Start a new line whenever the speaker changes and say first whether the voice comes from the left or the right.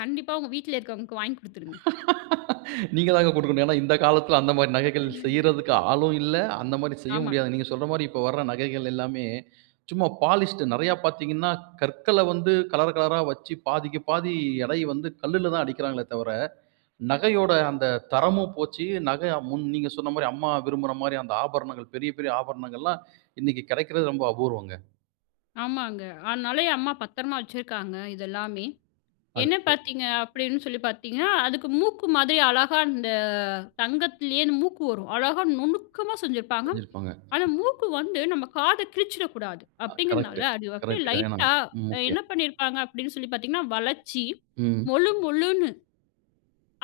left: கண்டிப்பா உங்க வீட்ல இருக்கவங்களுக்கு வாங்கி குடுத்துருங்க.
right: நீங்கதாங்க கொடுக்கணும். ஏன்னா இந்த காலத்துல அந்த மாதிரி நகைகள் செய்யறதுக்கு ஆளும் இல்ல. அந்த மாதிரி செய்ய
left: ஆமா.
right: முடியாது. நீங்க சொல்ற மாதிரி இப்போ வர்ற நகைகள் எல்லாமே, சும்மா பாலிஷ்டு. நிறைய பார்த்தீங்கன்னா, கற்களை வந்து கலர் கலராக வச்சு பாதிக்கு பாதி எடை வந்து கல்லுல தான் அடிக்கிறாங்களே தவிர, நகையோட அந்த தரமும் போச்சு. நகை முன் நீங்க சொன்ன மாரி, அம்மா விரும்புற மாரி அந்த ஆபரணங்கள், பெரிய பெரிய ஆபரணங்கள்லாம் இன்னைக்கு கிடைக்கிறது ரொம்ப அபூர்வம்ங்க.
left: ஆமாங்க. அதனால எ அம்மா பத்திரமா வச்சிருக்காங்க இதெல்லாமே.
right: அது
left: என்ன
right: சரி.
left: பார்த்தீங்க அப்படின்னு சொல்லி பார்த்தீங்கன்னா, அதுக்கு மூக்கு மாதிரி அழகா இந்த தங்கத்திலேயே மூக்கு வரும். அழகா நுணுக்கமா செஞ்சிருப்பாங்க.
right: செஞ்சிருப்பாங்க.
left: அந்த மூக்கு வந்து நம்ம காத கிழிச்சிடக்கூடாது
right: கரெக்ட்
left: அப்படிங்கிறதுனால, அது அப்படி
right: கரெக்ட் கரெக்ட். ஏன்னா
left: லைட்டா என்ன
right: முக்கியம்.
left: பண்ணிருப்பாங்க அப்படின்னு சொல்லி பாத்தீங்கன்னா, வளைச்சி
right: ம்.
left: மொளு மொளுனு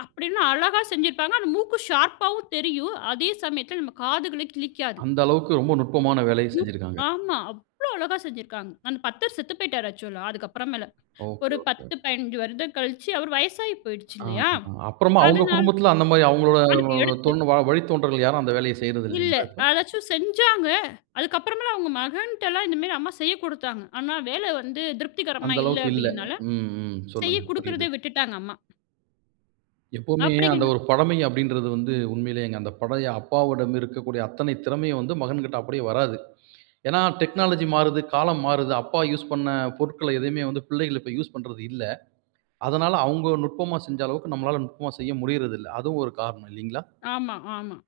left: அப்படின்னு அழகா செஞ்சிருப்பாங்க. அந்த மூக்கு ஷார்ப்பாவும் தெரியும், அதே சமயத்துல நம்ம காதுகளையும் கிழிக்காது.
right: அந்த அளவுக்கு ரொம்ப நுட்பமான வேலையைச் செஞ்சிருக்காங்க.
left: ஆமா. அவ்வளவு அழகா செஞ்சிருக்காங்க. அந்த பத்தர் செத்து போயிட்டாரு ஆக்சுவலா, அதுக்கு அப்புறமேல.
right: ஓகே
left: ஒரு
right: ஓகே.
left: 10, 15 வருடங்கள் கழிச்சு அவர் வயசாயி போயிடுச்சு இல்லையா?
right: ஆமா, அப்புறமா அவங்க
left: அதனால
right: குடும்பத்துல அந்த மாதிரி அவங்களோட
left: அதுக்கு எடுத்து
right: தோன் வழித்தோன்றல்கள் யாரும் அந்த வேலையை செய்யறது
left: இல்ல,
right: இல்லைங்களா இப்போ?
left: அதாச்சும் செஞ்சாங்க. அதுக்கு அப்புறமேல அவங்க மகன்ட்டலாம் இந்த மாதிரி அம்மா செய்யக் குடுத்தாங்க. ஆனா வேலை வந்து திருப்திகரமா
right: அந்த
left: இல்ல
right: அளவுக்கு இல்ல.
left: அப்படின்னால,
right: ம், ம். சொல்லுங்க
left: செய்யக்
right: புரியுது.
left: குடுக்கிறதே விட்டுட்டாங்க அம்மா.
right: எப்பவுமே அந்த
left: அப்படிங்க்
right: ஒரு பழமை அப்படின்றது வந்து, உண்மையிலேயேங்க அந்த பழைய அப்பாவோட இருக்கக்கூடிய அத்தனை திறமையும் மகன்கிட்ட அப்படியே வராது. ஏன்னா டெக்னாலஜி மாறுது, காலம் மாறுது. அப்பா யூஸ் பண்ண பொருட்களை எதுவுமே வந்து பிள்ளைகள் இப்ப யூஸ் பண்றது இல்லை. அதனால அவங்க நுட்பமா செஞ்ச அளவுக்கு நம்மளால நுட்பமா செய்ய முடியறது இல்லை. அதுவும் ஒரு காரணம் இல்லிங்களா?
left: ஆமா, ஆமா.